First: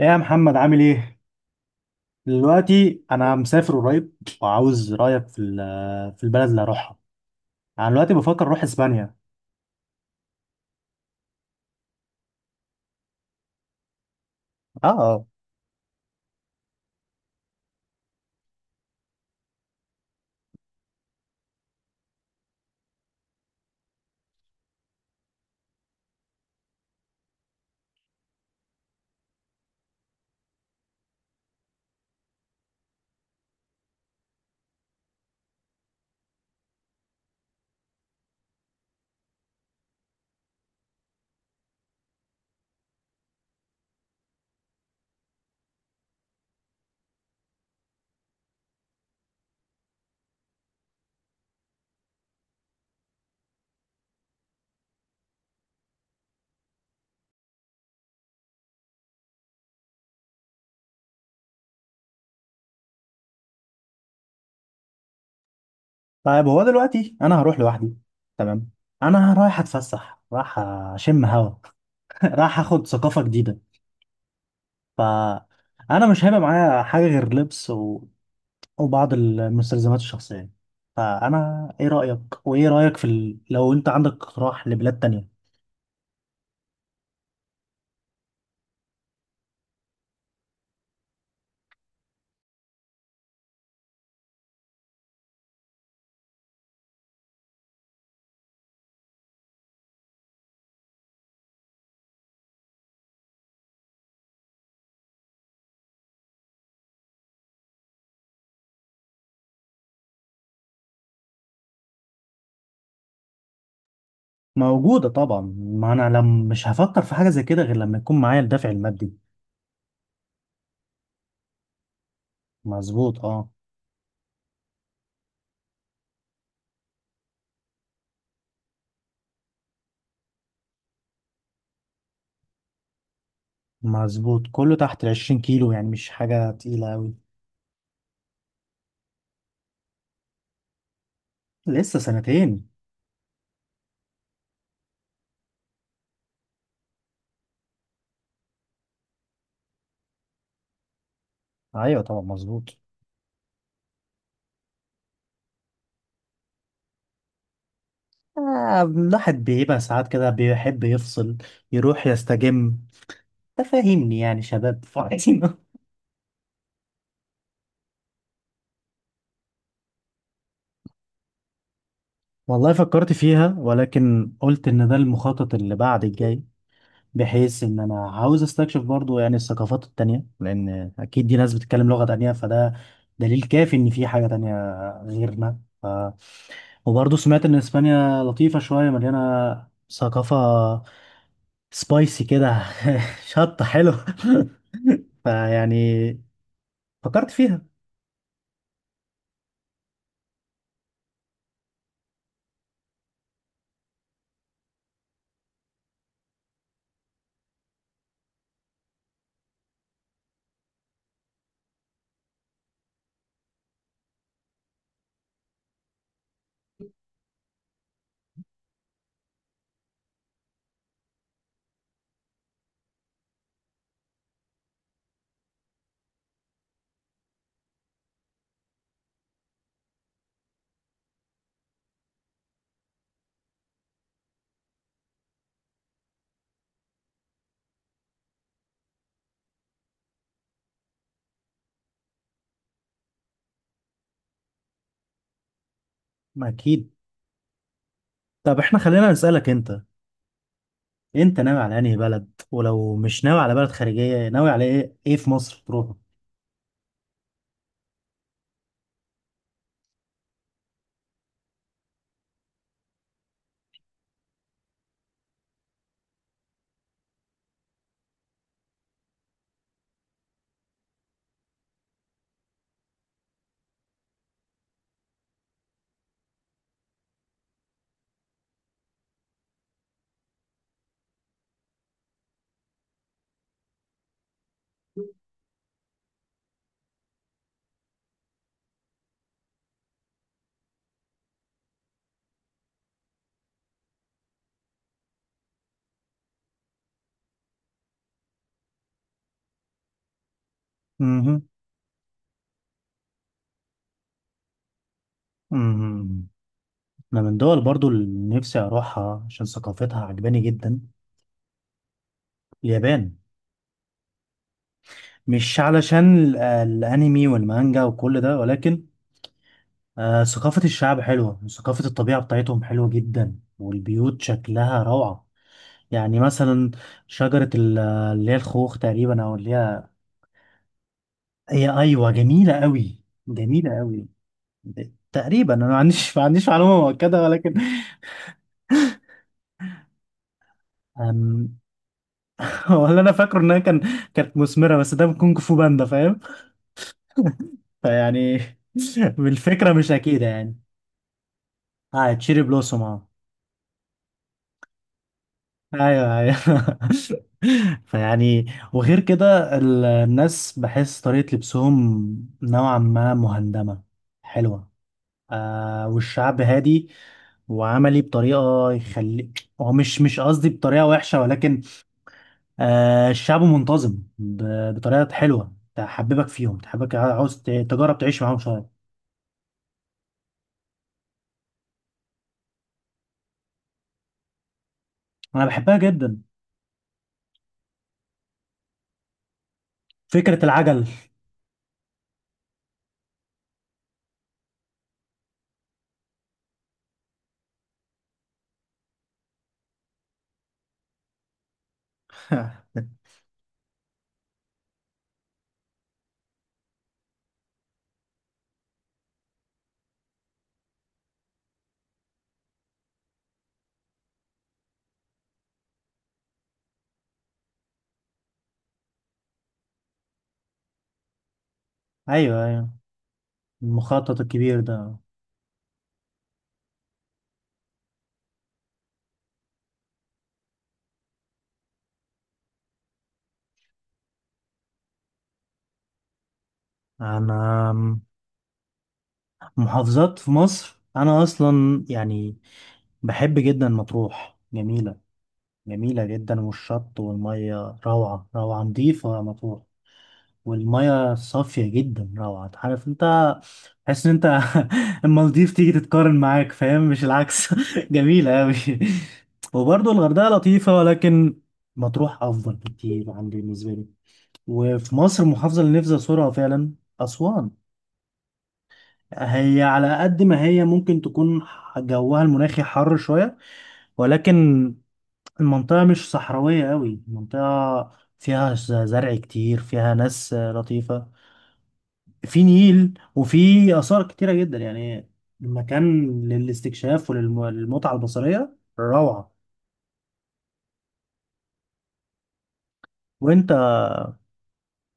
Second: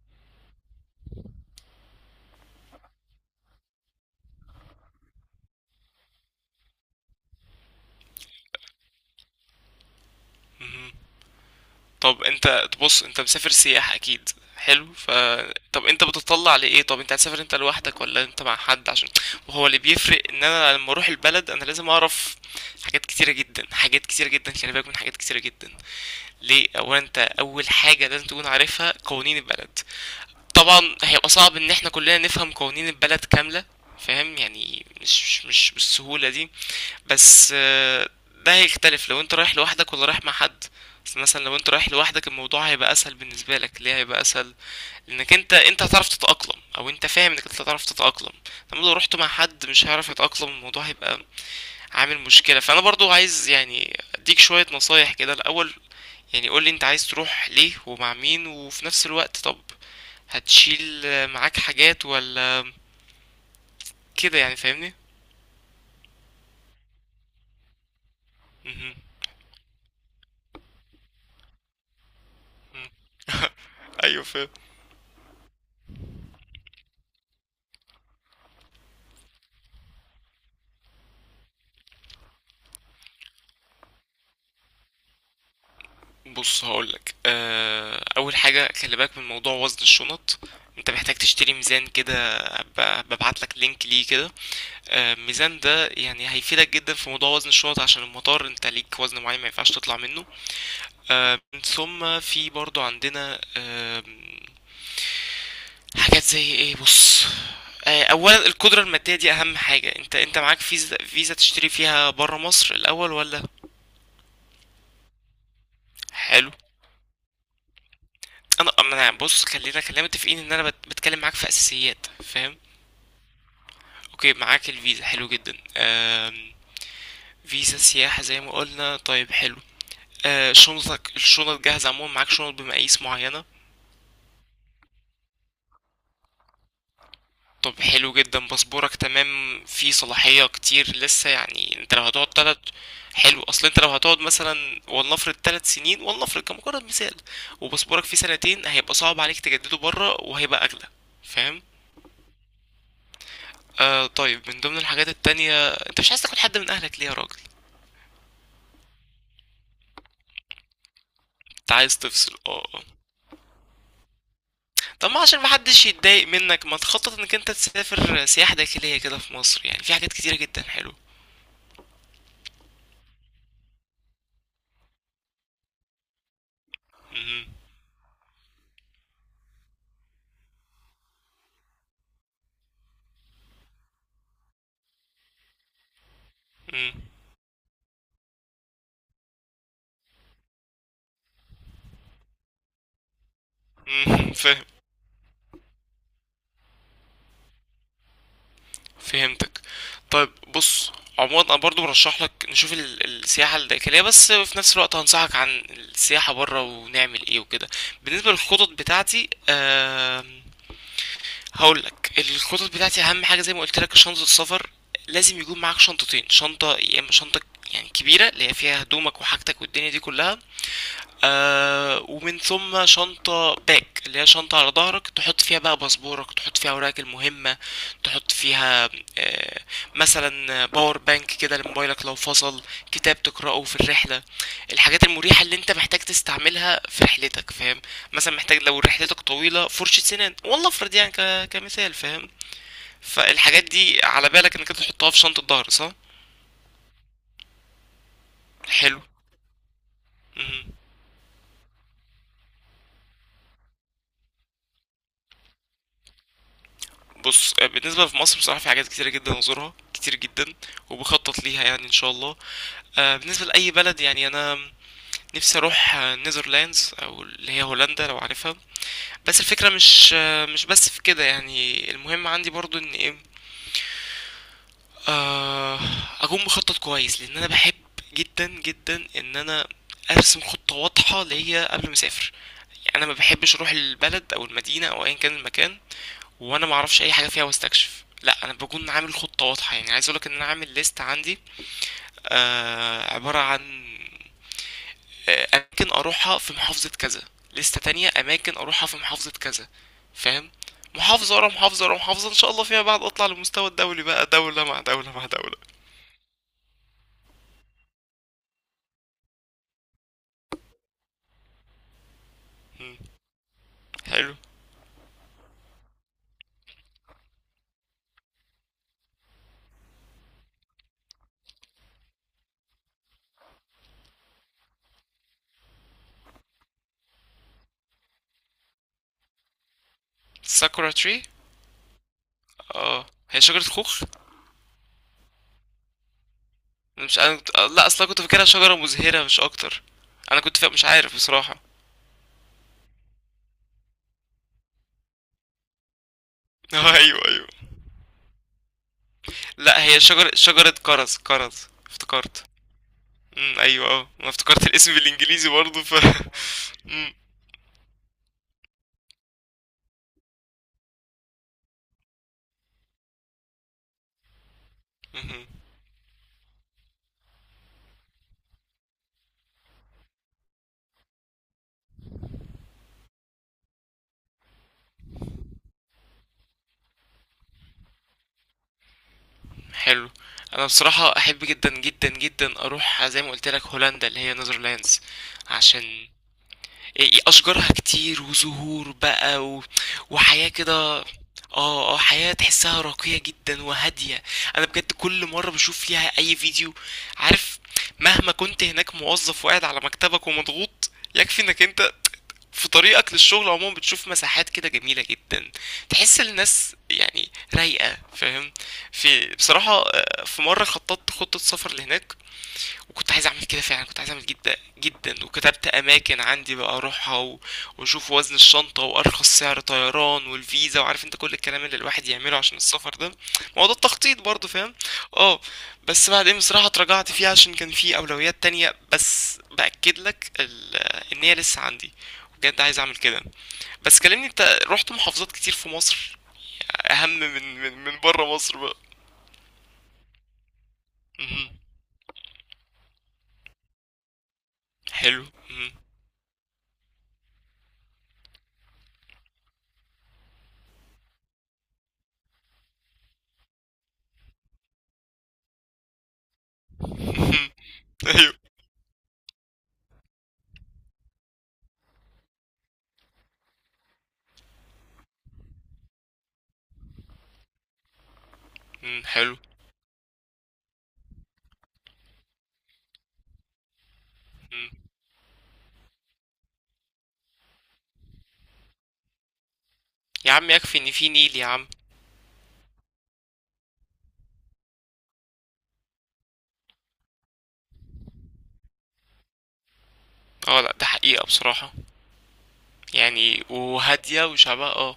ايه يا محمد عامل ايه؟ دلوقتي انا مسافر قريب وعاوز رايك في في البلد اللي هروحها. انا دلوقتي بفكر اروح اسبانيا. مهم. طب انت بص، انت مسافر سياح اكيد. اه حلو. اه. طب انت بتطلع لايه؟ طب انت هتسافر انت لوحدك ولا انت مع حد؟ عشان وهو اللي بيفرق ان انا لما اروح البلد انا لازم اعرف حاجات كتيره جدا، حاجات كتيره جدا، خلي بالك من حاجات كتيره جدا. ليه؟ اولا انت اول حاجه لازم تكون عارفها قوانين البلد. طبعا هيبقى صعب ان احنا كلنا نفهم قوانين البلد كامله، فاهم؟ يعني مش بالسهوله دي. بس ده هيختلف لو انت رايح لوحدك ولا رايح مع حد. بس مثلا لو انت رايح لوحدك الموضوع هيبقى اسهل بالنسبه لك. ليه هيبقى اسهل؟ لانك انت هتعرف تتاقلم، او انت فاهم انك انت هتعرف تتاقلم. لما لو رحت مع حد مش هيعرف يتاقلم الموضوع هيبقى عامل مشكله. فانا برضو عايز يعني اديك شويه نصايح كده الاول. يعني قول لي انت عايز تروح ليه ومع مين، وفي نفس الوقت طب هتشيل معاك حاجات ولا كده، يعني فاهمني؟ طيب هو دلوقتي انا هروح لوحدي. تمام. مهم. انا رايح اتفسح، رايح اشم هوا. رايح اخد مم. ثقافة جديدة. ايوه فاهم. فانا مش هيبقى معايا حاجة غير لبس وبعض المستلزمات الشخصية. فانا ايه رايك في لو انت عندك اقتراح لبلاد تانية. بص هقولك اول حاجه خلي بالك من موضوع وزن الشنط. انت محتاج تشتري ميزان كده، ببعتلك لينك ليه كده. الميزان ده يعني هيفيدك جدا في موضوع وزن الشنط عشان المطار، انت ليك وزن معين ما ينفعش تطلع منه. من ثم في برضو عندنا حاجات زي ايه. بص اولا القدره الماديه دي اهم حاجه. انت معاك فيزا؟ فيزا تشتري فيها بره مصر الاول ولا؟ موجودة طبعا، ما أنا لم حلو. مش هفكر في حاجة زي كده غير لما يكون معايا الدافع انا ما المادي. انا بص، خلينا متفقين ان انا بتكلم معاك في اساسيات، فاهم؟ مظبوط اه. اوكي، معاك الفيزا، حلو جدا. فيزا سياحة زي ما قلنا، طيب حلو. شنطك، الشنط جاهزة عموما، معاك شنط بمقاييس معينة. مظبوط، كله تحت 20 كيلو، يعني مش حاجة تقيلة أوي. طب حلو جدا. باسبورك تمام، فيه صلاحية كتير لسه؟ يعني انت لسه لو هتقعد تلت... سنتين. حلو. اصل انت لو هتقعد مثلا ولنفرض تلت سنين، ولنفرض كمجرد مثال، وباسبورك فيه سنتين، هيبقى صعب عليك تجدده بره وهيبقى اغلى، فاهم؟ أيوة طبعا، مظبوط. طيب من ضمن الحاجات التانية، انت مش عايز تاخد حد من اهلك ليه يا راجل؟ الواحد بيبقى ساعات كده بيحب يفصل، انت عايز يروح تفصل، اه يستجم. اه. تفهمني، يعني شباب طب ما عشان فاضيين. محدش يتضايق منك، ما تخطط انك انت تسافر سياحة داخلية كده في مصر؟ يعني في حاجات كتيرة جدا حلوة. والله فكرت فيها، ولكن قلت إن ده المخطط اللي بعد الجاي. مهم. بحيث ان انا عاوز استكشف برضو يعني الثقافات التانية، لان اكيد دي ناس بتتكلم لغة تانية، فده دليل كافي ان في حاجة تانية غيرنا مهم. وبرضو سمعت ان اسبانيا لطيفة، شوية مليانة ثقافة، سبايسي كده. شطة، حلو. مهم. فاهم. فيعني فكرت فيها. فهمتك. طيب بص، عموما انا برضو برشح لك نشوف السياحة الداخلية، بس في نفس الوقت هنصحك عن السياحة برا ونعمل ايه وكده. بالنسبة للخطط بتاعتي، هقول لك الخطط بتاعتي اهم حاجه، زي ما قلت لك، شنطه السفر. لازم يكون معاك شنطتين، شنطه يا اما شنطه يعني كبيره اللي هي فيها هدومك وحاجتك والدنيا دي كلها. ومن ثم شنطة باك اللي هي شنطة على ظهرك، تحط فيها بقى باسبورك، تحط فيها أوراقك المهمة، تحط فيها آه مثلا باور بانك كده لموبايلك لو فصل، كتاب تقرأه في الرحلة، الحاجات المريحة اللي انت محتاج تستعملها في رحلتك، فاهم؟ مثلا محتاج لو رحلتك طويلة فرشة سنان، والله افرض يعني كمثال، فاهم؟ فالحاجات دي على بالك انك انت تحطها في شنطة ظهر، صح؟ ما اكيد. طب احنا حلو. خلينا نسألك انت. مهم. انت ناوي على انهي بلد؟ ولو مش ناوي على بلد خارجية، ناوي على ايه؟ ايه في مصر تروحه؟ بص بالنسبة في مصر بصراحة في حاجات كتيرة جدا أزورها كتير جدا وبخطط ليها يعني إن شاء الله. بالنسبة لأي بلد، يعني أنا نفسي أروح نيذرلاندز، أو اللي هي هولندا لو عارفها. بس الفكرة مش مش بس في كده، يعني المهم عندي برضو إن إيه، آه، أكون مخطط كويس. لأن أنا بحب جدا جدا إن أنا أرسم خطة واضحة ليا قبل ما أسافر. يعني أنا ما بحبش أروح البلد أو المدينة أو أيا كان المكان وانا ما اعرفش اي حاجه فيها واستكشف، لا انا بكون عامل خطه واضحه. يعني عايز اقولك ان انا عامل ليست عندي عباره عن اماكن اروحها في محافظه كذا، ليستة تانية اماكن اروحها في محافظه كذا، فاهم؟ محافظه مهم. ورا محافظه ورا محافظه، ان شاء الله فيما بعد اطلع للمستوى الدولي بقى، دوله مع دوله مع دوله. مهم. أنا من دول برضو اللي نفسي أروحها عشان ثقافتها عجباني جدا، مم. اليابان. حلو. مش علشان الأنمي والمانجا وكل ده، ولكن ثقافة الشعب حلوة، وثقافة الطبيعة بتاعتهم حلوة جدا، والبيوت شكلها روعة. يعني مثلا شجرة اللي هي الخوخ تقريبا، أو اللي هي... ساكورا تري. هي أيوة، جميلة قوي اه هي شجره جميلة خوخ. قوي. تقريبا أنا ما عنديش معلومة انا مش مؤكدة انا ولكن... كنت... آه، لا اصلا كنت فاكرها شجره مزهره مش اكتر. مش عارف أم، بصراحه. ولا أنا فاكره إنها كانت مثمرة، بس ده من كونج فو باندا، فاهم. ايوه ايوه. فيعني بالفكرة لا مش هي أكيدة شجرة يعني. شجرة كرز، كرز اه، تشيري افتكرت. بلوسوم، اه. ايوه اه، انا افتكرت الاسم بالانجليزي برضه ف ايوه ايوه. امم. فيعني. وغير كده الناس، بحس طريقة لبسهم نوعا ما مهندمة، حلوة. مهم. والشعب هادي وعملي بطريقة يخلي... هو مش قصدي بطريقة وحشة، ولكن الشعب منتظم بطريقة حلوة تحببك فيهم، تحبك عاوز تجرب تعيش معاهم شوية. حلو. انا بصراحة احب جدا جدا جدا اروح زي ما قلت لك هولندا اللي هي نيذرلاندز. أنا بحبها عشان جدا. إيه- إيه، اشجارها كتير وزهور بقى و... فكرة وحياة كده. العجل. اه اه، حياة تحسها راقية جدا وهادية. انا بجد كل مرة بشوف فيها اي فيديو، عارف، مهما كنت هناك موظف وقاعد على مكتبك ومضغوط، يكفي انك انت في طريقك للشغل عموما بتشوف مساحات كده جميلة جدا، تحس الناس يعني رايقة، فاهم؟ في بصراحة في مرة خططت خطة سفر لهناك، وكنت عايز اعمل كده فعلا، كنت عايز اعمل جدا جدا، وكتبت اماكن عندي بقى اروحها و... واشوف وزن الشنطه وارخص سعر طيران والفيزا وعارف انت كل الكلام اللي الواحد يعمله ايوه عشان ايوه. السفر ده، موضوع المخطط التخطيط برضه، الكبير فاهم؟ ده. اه. بس بعدين بصراحه اتراجعت فيه عشان كان في اولويات تانية. بس باكد لك ال... ان هي لسه عندي، بجد عايز اعمل كده. بس كلمني انت، رحت محافظات كتير في مصر اهم انا من بره مصر بقى؟ محافظات في مصر انا مهم. اصلا يعني بحب جدا مطروح. جميله، حلو. مهم. جميله جدا، والشط والميه روعه روعه، نظيفه مطروح، والميه صافيه جدا، روعه. عارف انت، تحس ان انت المالديف تيجي تتقارن معاك، فاهم؟ مش مهم. العكس. جميله ايوه. قوي. وبرضه الغردقه لطيفه، ولكن مطروح افضل بكتير عندي بالنسبه لي. وفي مصر المحافظه اللي نفسي ازورها فعلا، اسوان. مهم. حلو. هي على قد ما هي ممكن تكون جوها المناخي حر شوية، ولكن المنطقة مش صحراوية قوي. المنطقة فيها زرع كتير، فيها يا ناس عم يكفي ان لطيفة. في نيل يا عم. في نيل، وفي آثار كتيرة جدا يعني. المكان للاستكشاف وللمتعة البصرية روعة. اه لا ده حقيقة بصراحة، يعني وانت. وهادية وشعبها، اه.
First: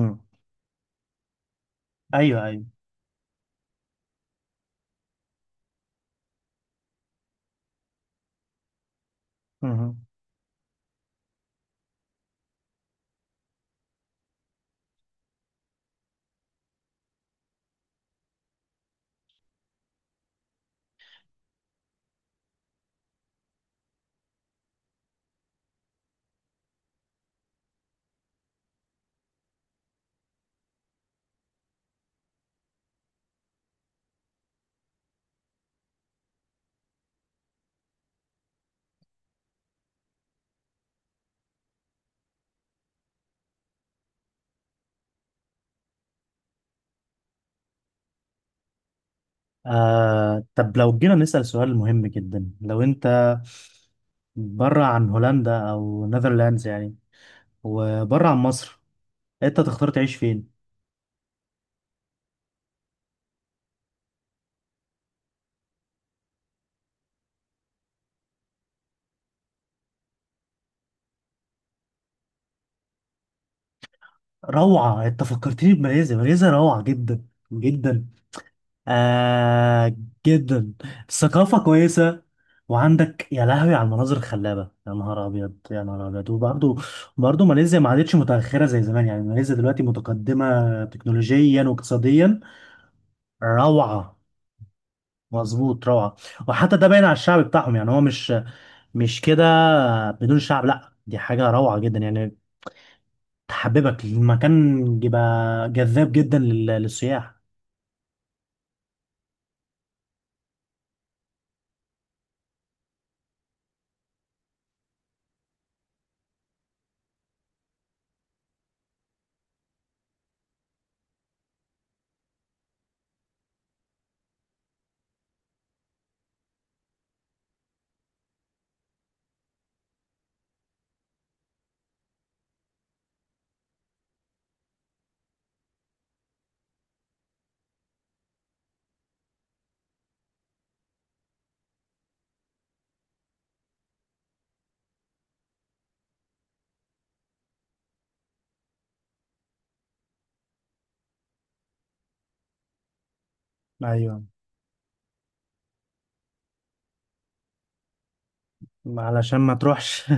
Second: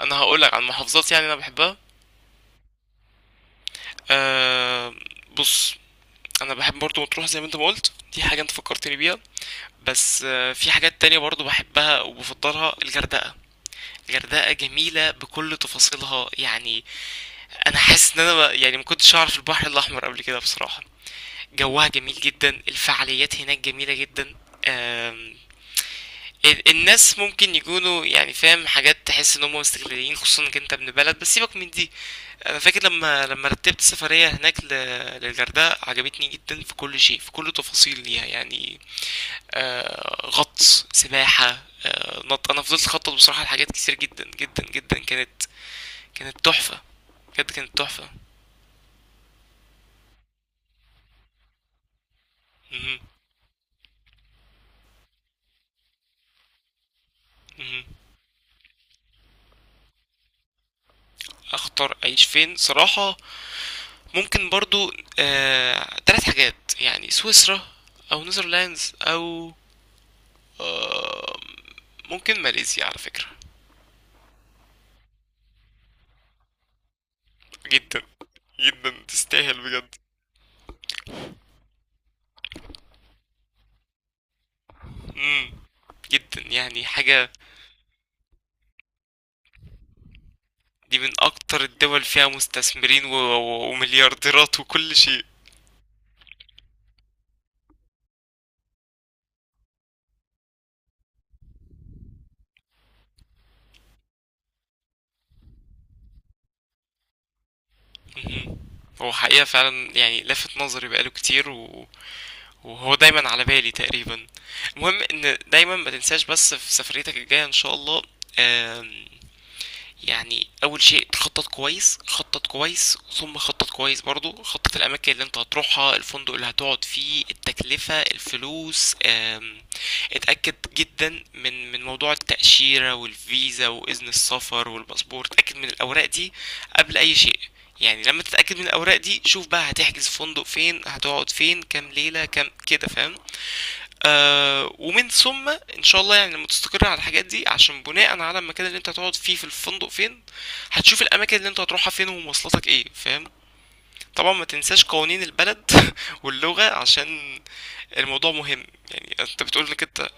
انا هقولك عن محافظات يعني انا بحبها. ايوه ايوه. أه. بص، انا بحب برضو مطروح زي ما انت ما قلت، دي حاجة انت فكرتني بيها. امم بس في حاجات تانية برضو بحبها وبفضلها، الغردقة. الغردقة جميلة بكل تفاصيلها يعني. انا حاسس ان انا ما- يعني ما كنتش اعرف البحر الاحمر قبل كده بصراحة. جوها جميل جدا، الفعاليات هناك جميلة جدا. آم، الناس ممكن يكونوا يعني فاهم، حاجات تحس ان هم مستغلين، خصوصا انك انت ابن بلد، بس سيبك من دي. انا فاكر لما رتبت سفرية هناك للغردقة، عجبتني جدا في كل شيء، في كل تفاصيل ليها يعني. غطس، سباحة، نط. انا فضلت اخطط بصراحة لحاجات كتير جدا جدا جدا، كانت تحفة، بجد كانت تحفة. طب لو جينا نسأل سؤال مهم جدا، لو مهم. انت بره عن هولندا او نذرلاندز يعني، مهم. وبره عن مصر، انت تختار تعيش فين؟ اختار اعيش فين صراحة؟ ممكن برضو تلات حاجات، يعني سويسرا، او نيذرلاندز، او ممكن ماليزيا على فكرة. روعة، انت فكرتني بماليزيا. ماليزيا روعة جدا جدا جدا. جدا تستاهل بجد. آه جدا. الثقافة كويسة. وعندك يا لهوي على المناظر الخلابة، يا نهار مم. أبيض يا نهار أبيض، جدا وبرضه... يعني حاجة. برضه ماليزيا ما عادتش متأخرة زي زمان، يعني ماليزيا دلوقتي متقدمة دي من تكنولوجيا أكتر الدول فيها واقتصاديا. مستثمرين و... و... روعة. ومليارديرات وكل شيء. مظبوط، روعة. وحتى ده باين على الشعب بتاعهم، يعني هو مش كده بدون شعب. لا، دي حاجة روعة جدا يعني. تحببك المكان، بيبقى جذاب جدا للسياح. مهم. هو حقيقة فعلا يعني لفت نظري بقاله كتير و... وهو دايما على بالي تقريبا. المهم ان دايما ما تنساش بس في سفريتك الجاية ان شاء الله. آم، يعني اول شيء تخطط كويس، خطط كويس، ثم خطط كويس برضو، خطط الاماكن اللي انت هتروحها، الفندق اللي هتقعد فيه، التكلفة، الفلوس، اتاكد جدا من موضوع التاشيرة والفيزا واذن السفر والباسبور، اتاكد من الاوراق دي قبل اي شيء. يعني لما تتاكد من الاوراق دي شوف بقى هتحجز فندق فين، هتقعد فين، كام ليلة كام كده، فاهم؟ ومن ثم ان شاء الله يعني لما تستقر على الحاجات دي، عشان بناء على المكان اللي انت هتقعد فيه في الفندق فين هتشوف الاماكن اللي انت هتروحها فين ومواصلاتك ايه، فاهم؟ ايوه. طبعا ما تنساش قوانين البلد واللغة، عشان الموضوع مهم. يعني علشان انت ما بتقول انك تروحش. انت،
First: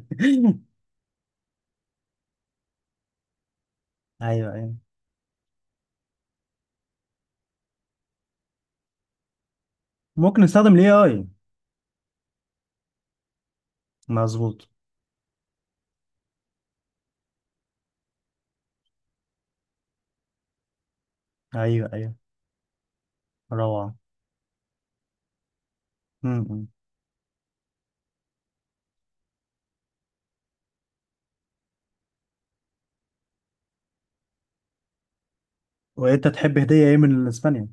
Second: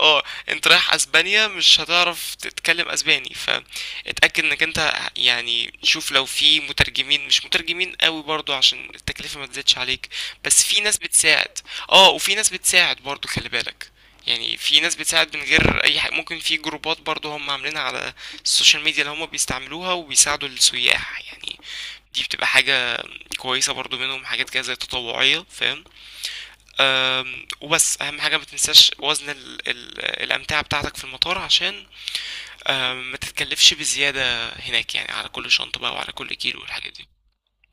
اه، انت رايح اسبانيا مش هتعرف تتكلم اسباني، فاتأكد ايوه انك ايوه، انت يعني شوف لو في مترجمين، مش مترجمين قوي برضو عشان التكلفة ما تزيدش عليك. ممكن بس نستخدم في الاي ناس اي بتساعد. اه وفي ناس بتساعد برضو خلي بالك، يعني مظبوط. في ناس بتساعد من غير اي حاجة، ممكن في جروبات برضو هم عاملينها على السوشيال ميديا اللي هم بيستعملوها وبيساعدوا السياح يعني. ايوه ايوه، دي بتبقى حاجة كويسة روعه. برضو، منهم حاجات كده زي تطوعية، فاهم؟ م-م. وبس أهم حاجة ما تنساش وزن ال ال الأمتعة بتاعتك في المطار، عشان ما تتكلفش بزيادة هناك يعني، على كل شنطة بقى وعلى وانت كل تحب كيلو هديه والحاجات ايه دي. من اسبانيا؟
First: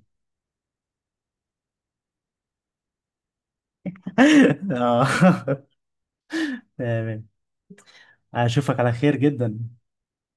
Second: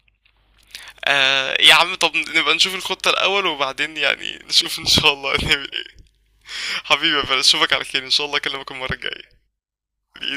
يا عم طب نبقى نشوف الخطة الأول وبعدين يعني نشوف إن اه، شاء الله هنعمل إيه. حبيبي يا تمام. فارس أشوفك على خير إن شاء الله، أكلمك اشوفك على المرة خير الجاية جدا. بإذن